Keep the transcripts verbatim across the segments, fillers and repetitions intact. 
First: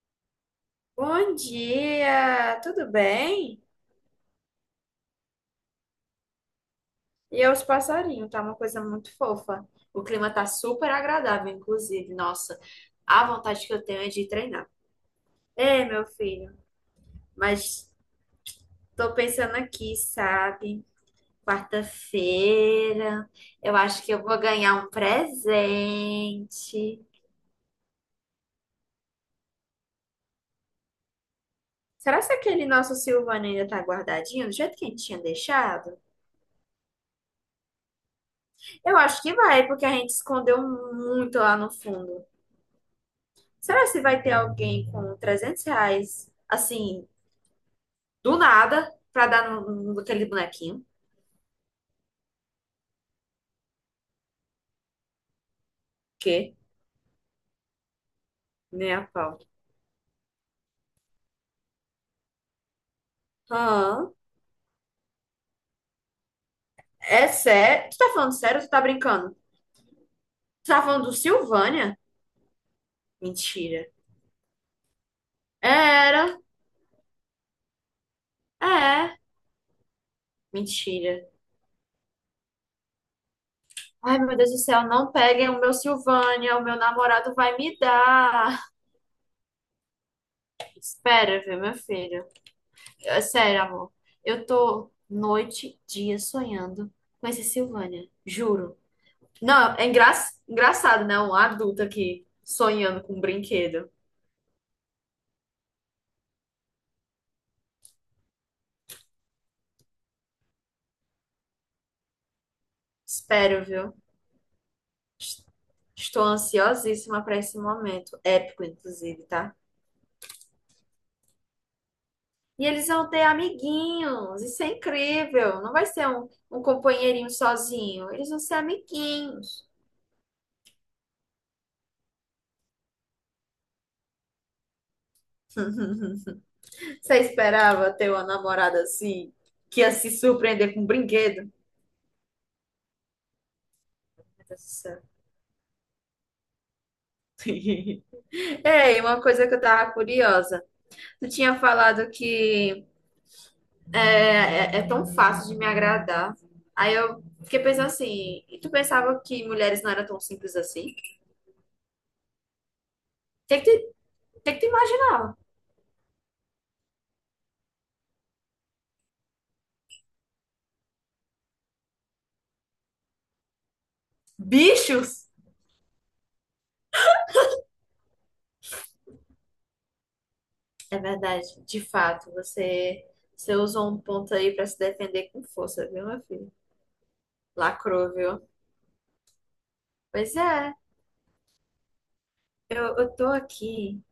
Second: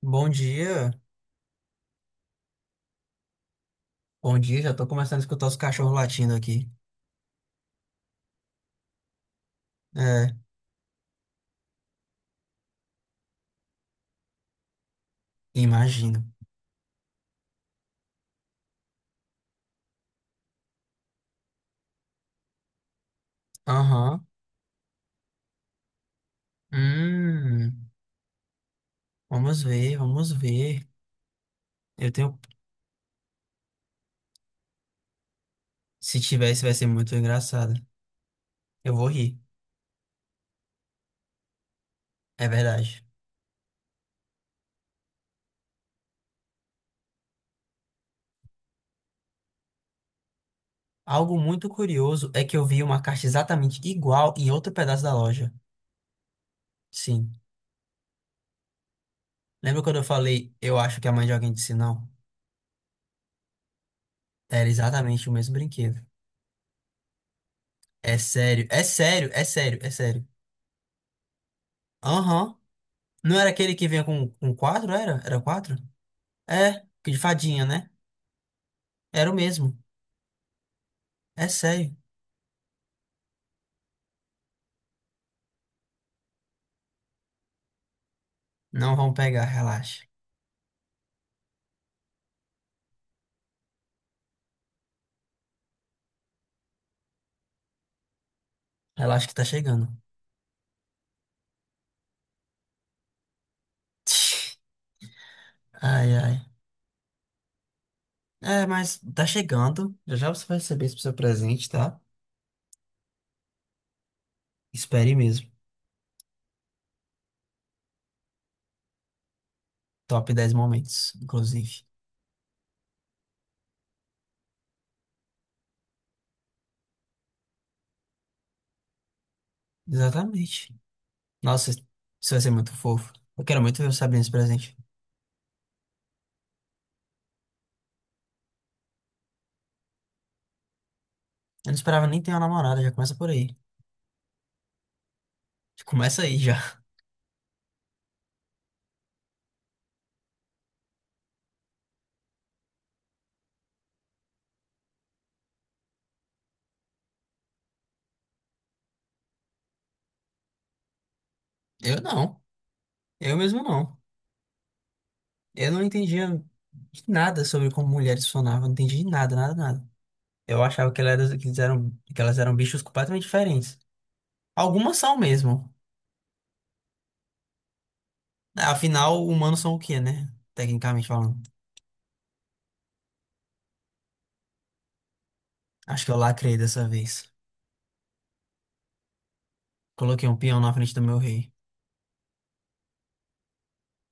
Bom dia. Bom dia, tudo bem? Bom dia, já tô começando a escutar os cachorros latindo aqui. E é os passarinhos, tá uma coisa muito fofa. O clima É, tá super agradável, inclusive. Nossa, a vontade que eu tenho é de treinar. É, meu imagino. filho, mas tô pensando aqui, sabe? Quarta-feira, eu acho que eu Aham. vou ganhar um presente. Hum, Vamos ver, vamos ver. Eu Será que tenho. aquele nosso Silvano ainda tá guardadinho, do jeito que a gente tinha deixado? Se tivesse, vai ser muito engraçado. Eu Eu vou acho que rir. vai, porque a gente escondeu muito lá no fundo. É verdade. Será se vai ter alguém com trezentos reais, assim, do nada, pra dar no, naquele bonequinho? Algo muito curioso é que eu vi uma caixa exatamente igual em outro pedaço da loja. Que? Sim. Nem a pau. Lembra quando eu falei, eu acho que a mãe de alguém disse não? Hã? Era exatamente o mesmo brinquedo. É sério? Tu tá É falando sério sério, ou tu tá é sério, brincando? é sério, é sério. Tu tá falando do Silvânia? Aham. Não era aquele que Mentira. vinha com, com quatro, era? Era quatro? Era. É, que de fadinha, né? É. Era o mesmo. Mentira. É sério. Ai, meu Deus do céu, não peguem o meu Silvânia, o meu namorado vai me dar. Não vão pegar, relaxa. Espera, viu, meu filho? É sério, amor. Eu tô noite, dia sonhando com esse Silvânia. Juro. Relaxa que tá Não, chegando. é engra... engraçado, né? Um adulto aqui sonhando com um brinquedo. Ai, ai. É, mas tá chegando. Já já você vai receber esse seu presente, tá? Espero, viu? Espere mesmo. Estou ansiosíssima para esse momento. Épico, inclusive, tá? Top dez momentos, inclusive. E eles vão ter amiguinhos. Isso é incrível. Não vai ser um, um companheirinho sozinho. Eles vão ser amiguinhos. Exatamente. Nossa, isso vai ser muito fofo. Eu quero muito ver você abrindo esse presente. Você esperava ter uma namorada assim, que ia se surpreender com um brinquedo? Eu não esperava nem ter uma namorada, já começa por aí. Meu Deus do céu. Já começa aí já. Ei, uma coisa que eu tava curiosa. Tu tinha falado que é, é, é tão fácil de me agradar. Aí eu fiquei pensando assim, e tu pensava que mulheres não eram tão simples assim? Eu não. Eu Tem mesmo que te, não. tem que te imaginar. Eu não entendia nada sobre como mulheres funcionavam. Não entendi nada, nada, nada. Eu achava que elas eram, que eles eram- que elas eram bichos completamente diferentes. Algumas Bichos! são mesmo. Afinal, humanos são o quê, né? É Tecnicamente falando. verdade, de fato, você, você usou um ponto aí pra se defender com força, Acho viu, que eu meu filho? lacrei dessa vez. Lacrou, viu? Coloquei Pois um peão na é, frente do meu rei. eu, eu tô aqui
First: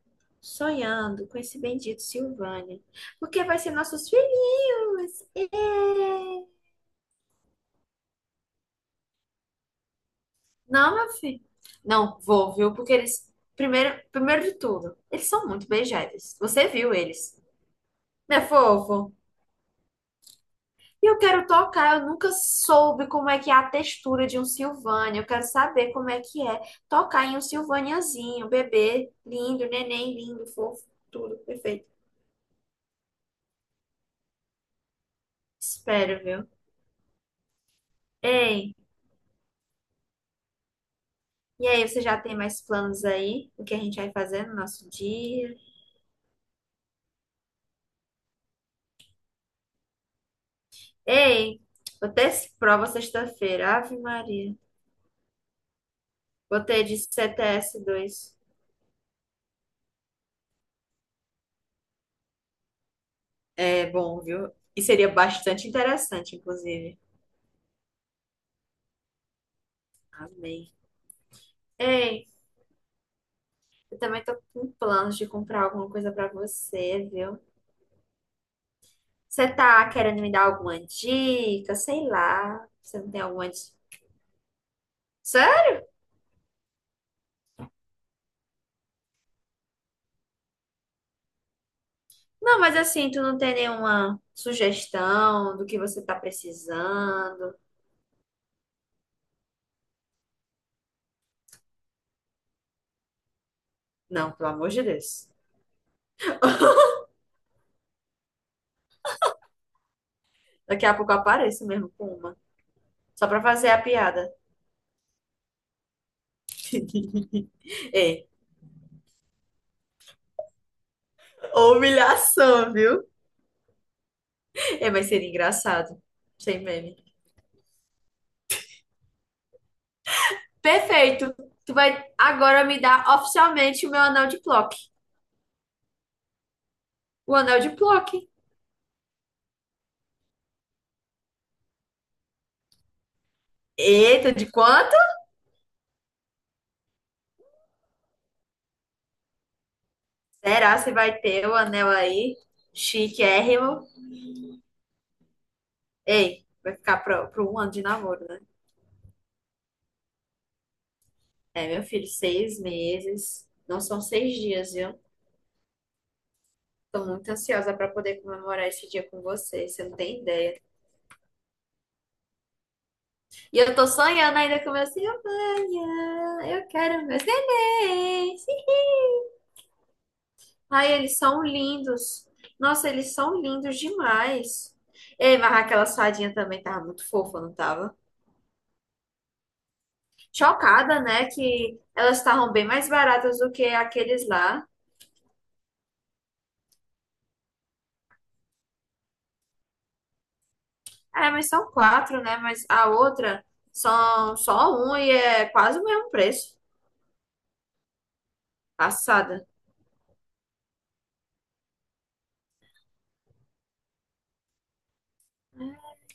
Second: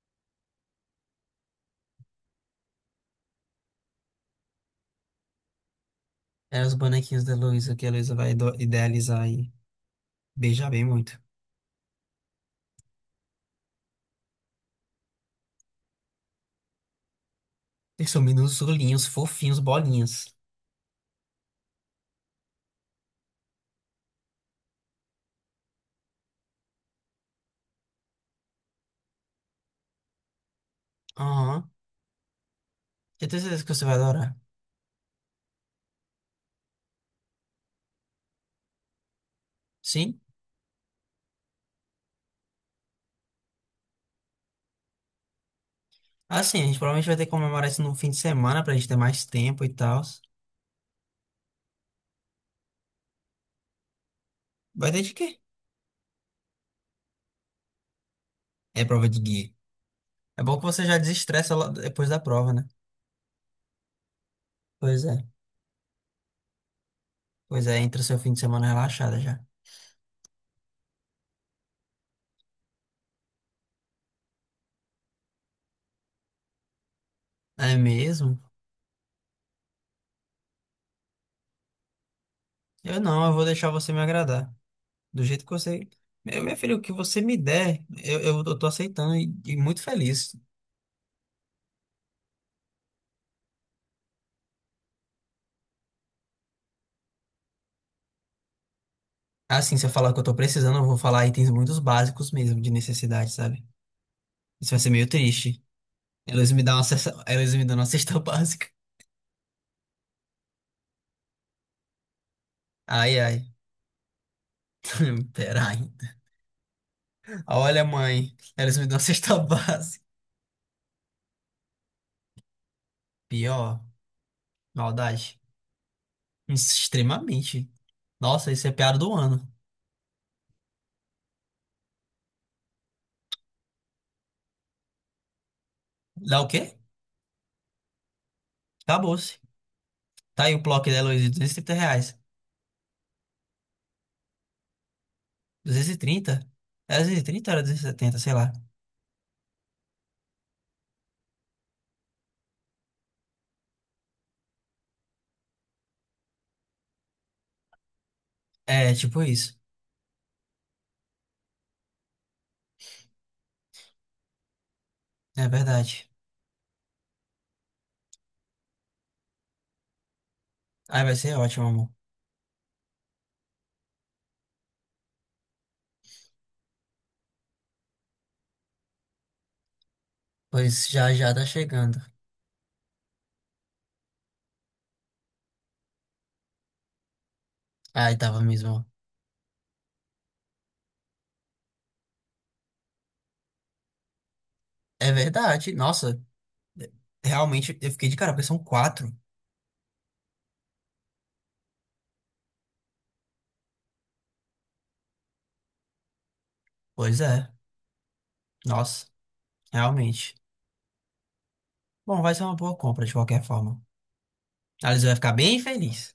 sonhando com esse bendito Silvânia, porque vai ser nossos filhinhos. Ê! É os bonequinhos da Luísa que a Luísa vai ido- idealizar e beijar bem Não, meu muito. filho. Não, vou, viu? Porque eles, primeiro, primeiro de tudo, eles são muito beijáveis. Você viu eles, Eles são né, minúsculinhos, fofo? fofinhos, bolinhas. E eu quero tocar, eu nunca soube como é que é a textura de um Silvânia. Eu quero saber como é que é tocar em um Silvaniazinho, bebê, lindo, neném, lindo, fofo, tudo Aham. perfeito. Eu tenho certeza que você vai adorar. Espero, viu? Ei, Sim? e aí, você já tem mais planos aí? O que a gente vai fazer no nosso dia? Assim, a gente provavelmente vai ter que comemorar isso no fim de semana pra gente ter mais tempo e tal. Ei, vou ter prova sexta-feira. Ave Maria. Vai ter de quê? Botei de cts dois. É prova de guia. É bom que você já desestressa lá depois da prova, né? É bom, viu? E Pois seria é. bastante interessante, inclusive. Pois é, entra seu fim de semana relaxada já. Amei. Ei, eu também tô com planos de comprar alguma coisa pra você, viu? É mesmo? Você tá querendo me dar alguma dica? Sei lá. Você Eu não tem não, eu vou alguma deixar dica? você me agradar. Do jeito que Sério? você. Meu, minha filha, o que você me der, eu, eu, eu tô aceitando e, e muito feliz. Não, mas assim, tu não tem nenhuma sugestão do que você tá precisando? Assim, se eu falar o que eu tô precisando, eu vou falar itens muito básicos mesmo, de necessidade, sabe? Não, pelo amor Isso vai de ser meio Deus. triste. Eles me dão uma cesta, eles me dão uma cesta básica. Daqui a pouco eu apareço mesmo com uma. Ai, Só ai. pra fazer a piada. Peraí. Olha, Ei, mãe, eles me dão uma cesta básica. humilhação, viu? Pior, É, mas seria maldade. engraçado. Sem meme. Extremamente. Nossa, isso é piada do ano. Perfeito. Tu vai agora me dar oficialmente o meu anel de Plock. Dá o quê? O anel de Plock. Acabou-se. Tá aí o Plock da Heloísa, duzentos e trinta reais. Eita, de quanto? Duzentos e trinta Era duzentos e trinta ou era duzentos e setenta, sei lá. Será que você vai ter o anel aí? Chiquérrimo. Ei, vai ficar pro, pro um ano de namoro, né? É, tipo isso. É, meu filho, seis meses. Não são seis dias, viu? É verdade. Tô muito ansiosa pra poder comemorar esse dia com você. Você não tem ideia. Ai, vai ser ótimo, amor. E eu tô sonhando ainda com meu Silvânia. Eu quero meus neném. Pois Ai, já eles já são tá chegando. lindos. Nossa, eles são lindos demais. Ei, mas aquela sardinha também tava muito fofa, não tava? Ai, tava mesmo. Chocada, né? Que elas estavam bem mais baratas do que aqueles lá. É verdade. Nossa, realmente eu fiquei de cara, porque são quatro. É, mas são quatro, né? Mas a outra são só um e é quase o mesmo preço. Pois é. Nossa, Passada. realmente. Bom, vai ser uma boa compra de qualquer forma. A Liz vai ficar bem feliz.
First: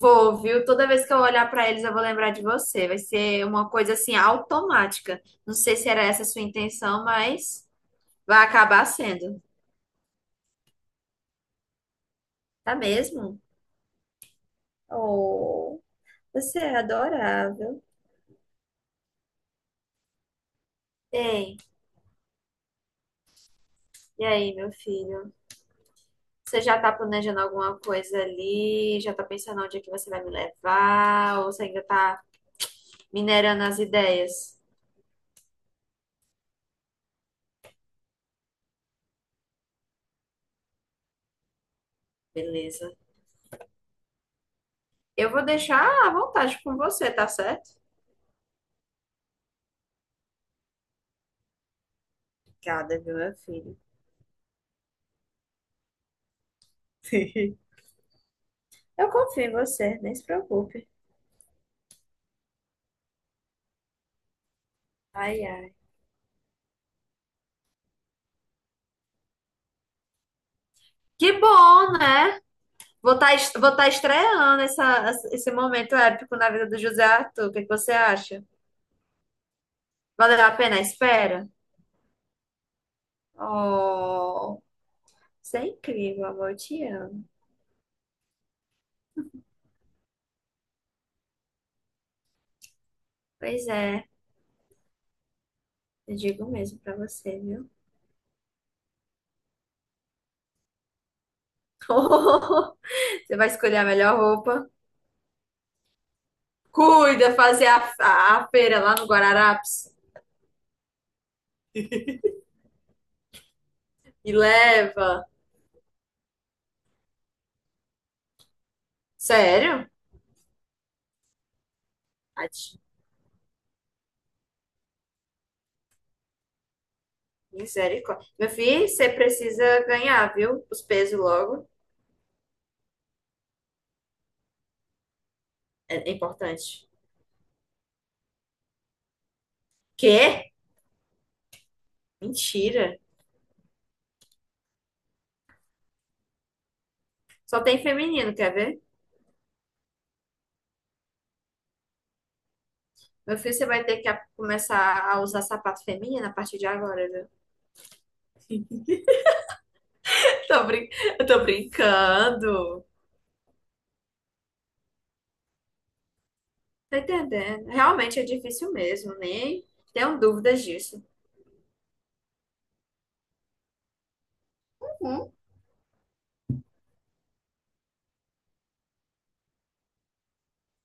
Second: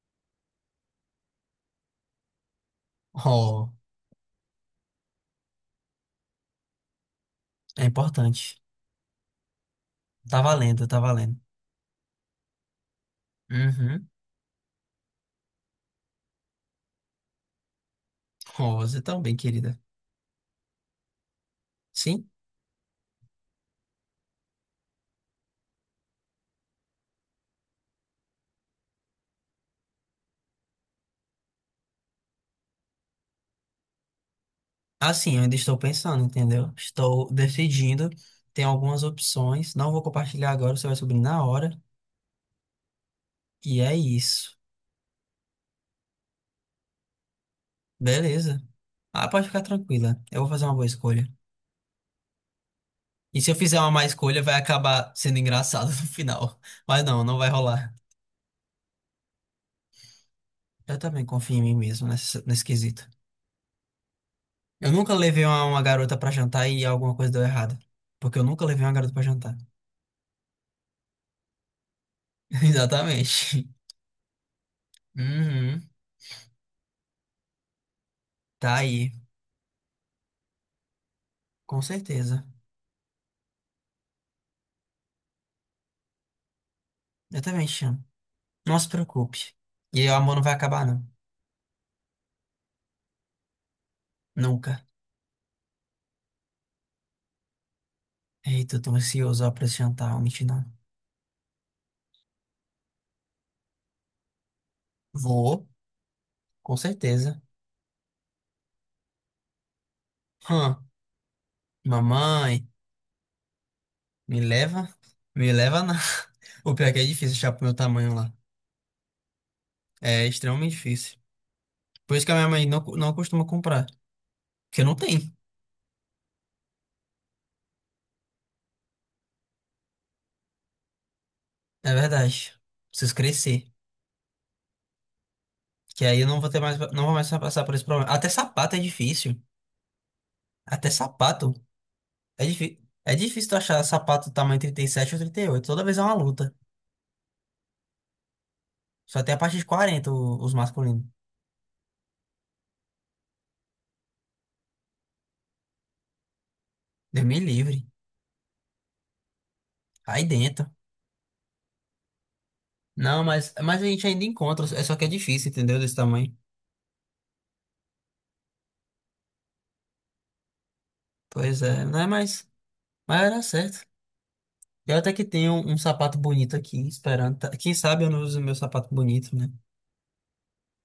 Vou, viu? Toda vez que eu olhar pra eles, eu vou lembrar de você. Vai ser uma Oh, coisa assim automática. Não sei se era essa a sua intenção, mas é vai importante. acabar sendo. Tá valendo, tá valendo. Tá mesmo? Uhum. Oh, você é adorável. Oh, você tão bem, querida. Ei, Sim. e aí, meu filho? Você já tá planejando alguma coisa ali? Já tá pensando onde é que você vai me levar? Ou você ainda tá minerando as ideias? Assim, eu ainda estou pensando, entendeu? Estou decidindo. Tem algumas opções. Não vou compartilhar agora, você vai subir na hora. Beleza. E é isso. Eu vou deixar à vontade com você, tá certo? Beleza. Ah, pode ficar tranquila. Eu vou fazer uma boa escolha. Obrigada, viu, meu E se eu fizer filho? uma má escolha, vai acabar sendo engraçado no final. Mas não, não vai rolar. Eu confio em você, nem se preocupe. Eu também confio em mim mesmo nesse, nesse quesito. Eu nunca levei Ai, uma, ai. uma garota pra jantar e alguma coisa deu errado. Porque eu nunca levei uma garota pra jantar. Que bom, né? Vou estar Exatamente. vou tá estreando essa, esse Uhum. momento épico na vida do José Arthur. O que que você acha? Tá aí. Valeu a pena a espera? Com certeza. Oh, você é incrível, amor, eu te amo. Eu também te chamo. Não se preocupe. E o amor não vai acabar, não. Pois é, Nunca. eu digo mesmo pra você, viu? Eita, eu tô ansioso ó, pra esse jantar, vou mentir não. Você vai escolher a melhor roupa. Vou, com Cuida, certeza. fazer a, a, a feira lá no Guararapes Hã, mamãe, e me leva? leva. Me leva não. O pior é que é difícil achar pro meu tamanho lá. Sério? É extremamente difícil. Por isso que a Ai, minha mãe de- não, não costuma comprar. Porque não tem, Misericórdia. Meu filho, você precisa ganhar, viu? Os pesos logo. é verdade. Preciso crescer. Que É, é aí eu não vou ter mais, importante. não vou mais passar por esse problema. Até sapato é difícil. Quê? Até sapato é difícil. Mentira. É difícil tu achar sapato tamanho trinta e sete ou trinta e oito. Toda vez é uma luta. Só tem feminino, quer ver? Só tem a partir de quarenta o- os masculinos. Meu filho, você vai ter que a- começar a usar sapato feminino a partir de agora, Deus viu? me livre. Aí Tô dentro. brin... Eu tô brincando. Não, mas, mas a gente ainda encontra. É só que é difícil, entendeu? Desse tamanho. Tá entendendo? Realmente é difícil mesmo, nem tenho dúvidas disso. Pois é, não é mais. Mas era certo. Eu até que Hum? tenho um, um sapato bonito aqui, esperando. tá- Quem sabe eu não uso meu sapato bonito, né?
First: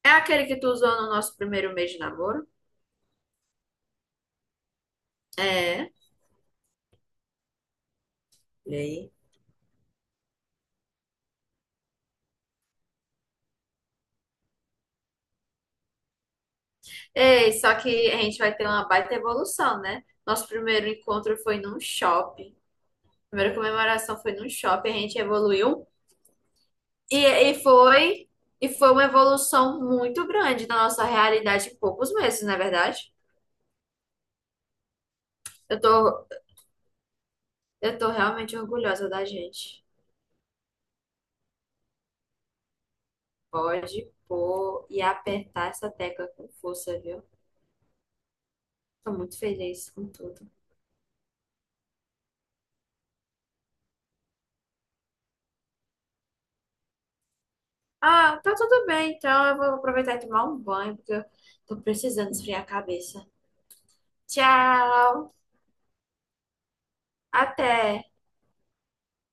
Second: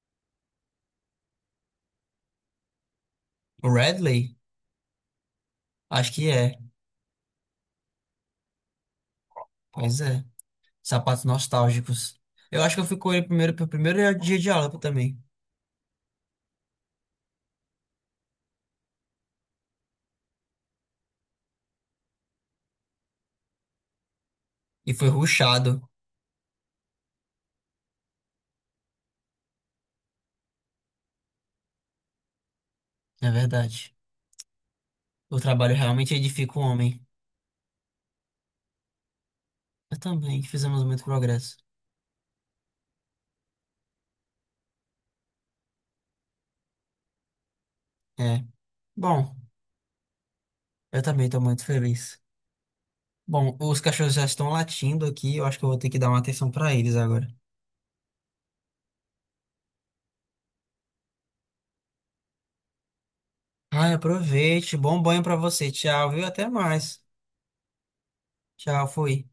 É aquele que tu usou no nosso primeiro mês de namoro? O Radley? É. Acho que é. E aí? Pois é. Sapatos nostálgicos. Eu acho que eu fui com ele primeiro pro primeiro dia de aula também. Ei, só que a gente vai ter uma baita evolução, né? Nosso primeiro encontro foi num shopping. Primeira comemoração foi num shopping, a E foi gente ruchado. evoluiu. E, e foi e foi uma evolução muito grande na nossa realidade em poucos meses, não é verdade? É verdade. O trabalho Eu realmente tô, edifica o homem. eu tô realmente orgulhosa da gente. Eu também. Fizemos muito progresso. Pode pôr e apertar essa tecla com força, viu? É. Tô Bom. muito feliz com tudo. Eu também estou muito feliz. Bom, os cachorros já estão latindo aqui, eu acho que eu vou ter que dar uma atenção para eles agora. Ah, tá tudo bem, então eu vou aproveitar e tomar um banho, porque eu tô precisando esfriar a cabeça. Ai, aproveite, bom banho Tchau! para você. Tchau, viu? Até mais. Até! Tchau, fui.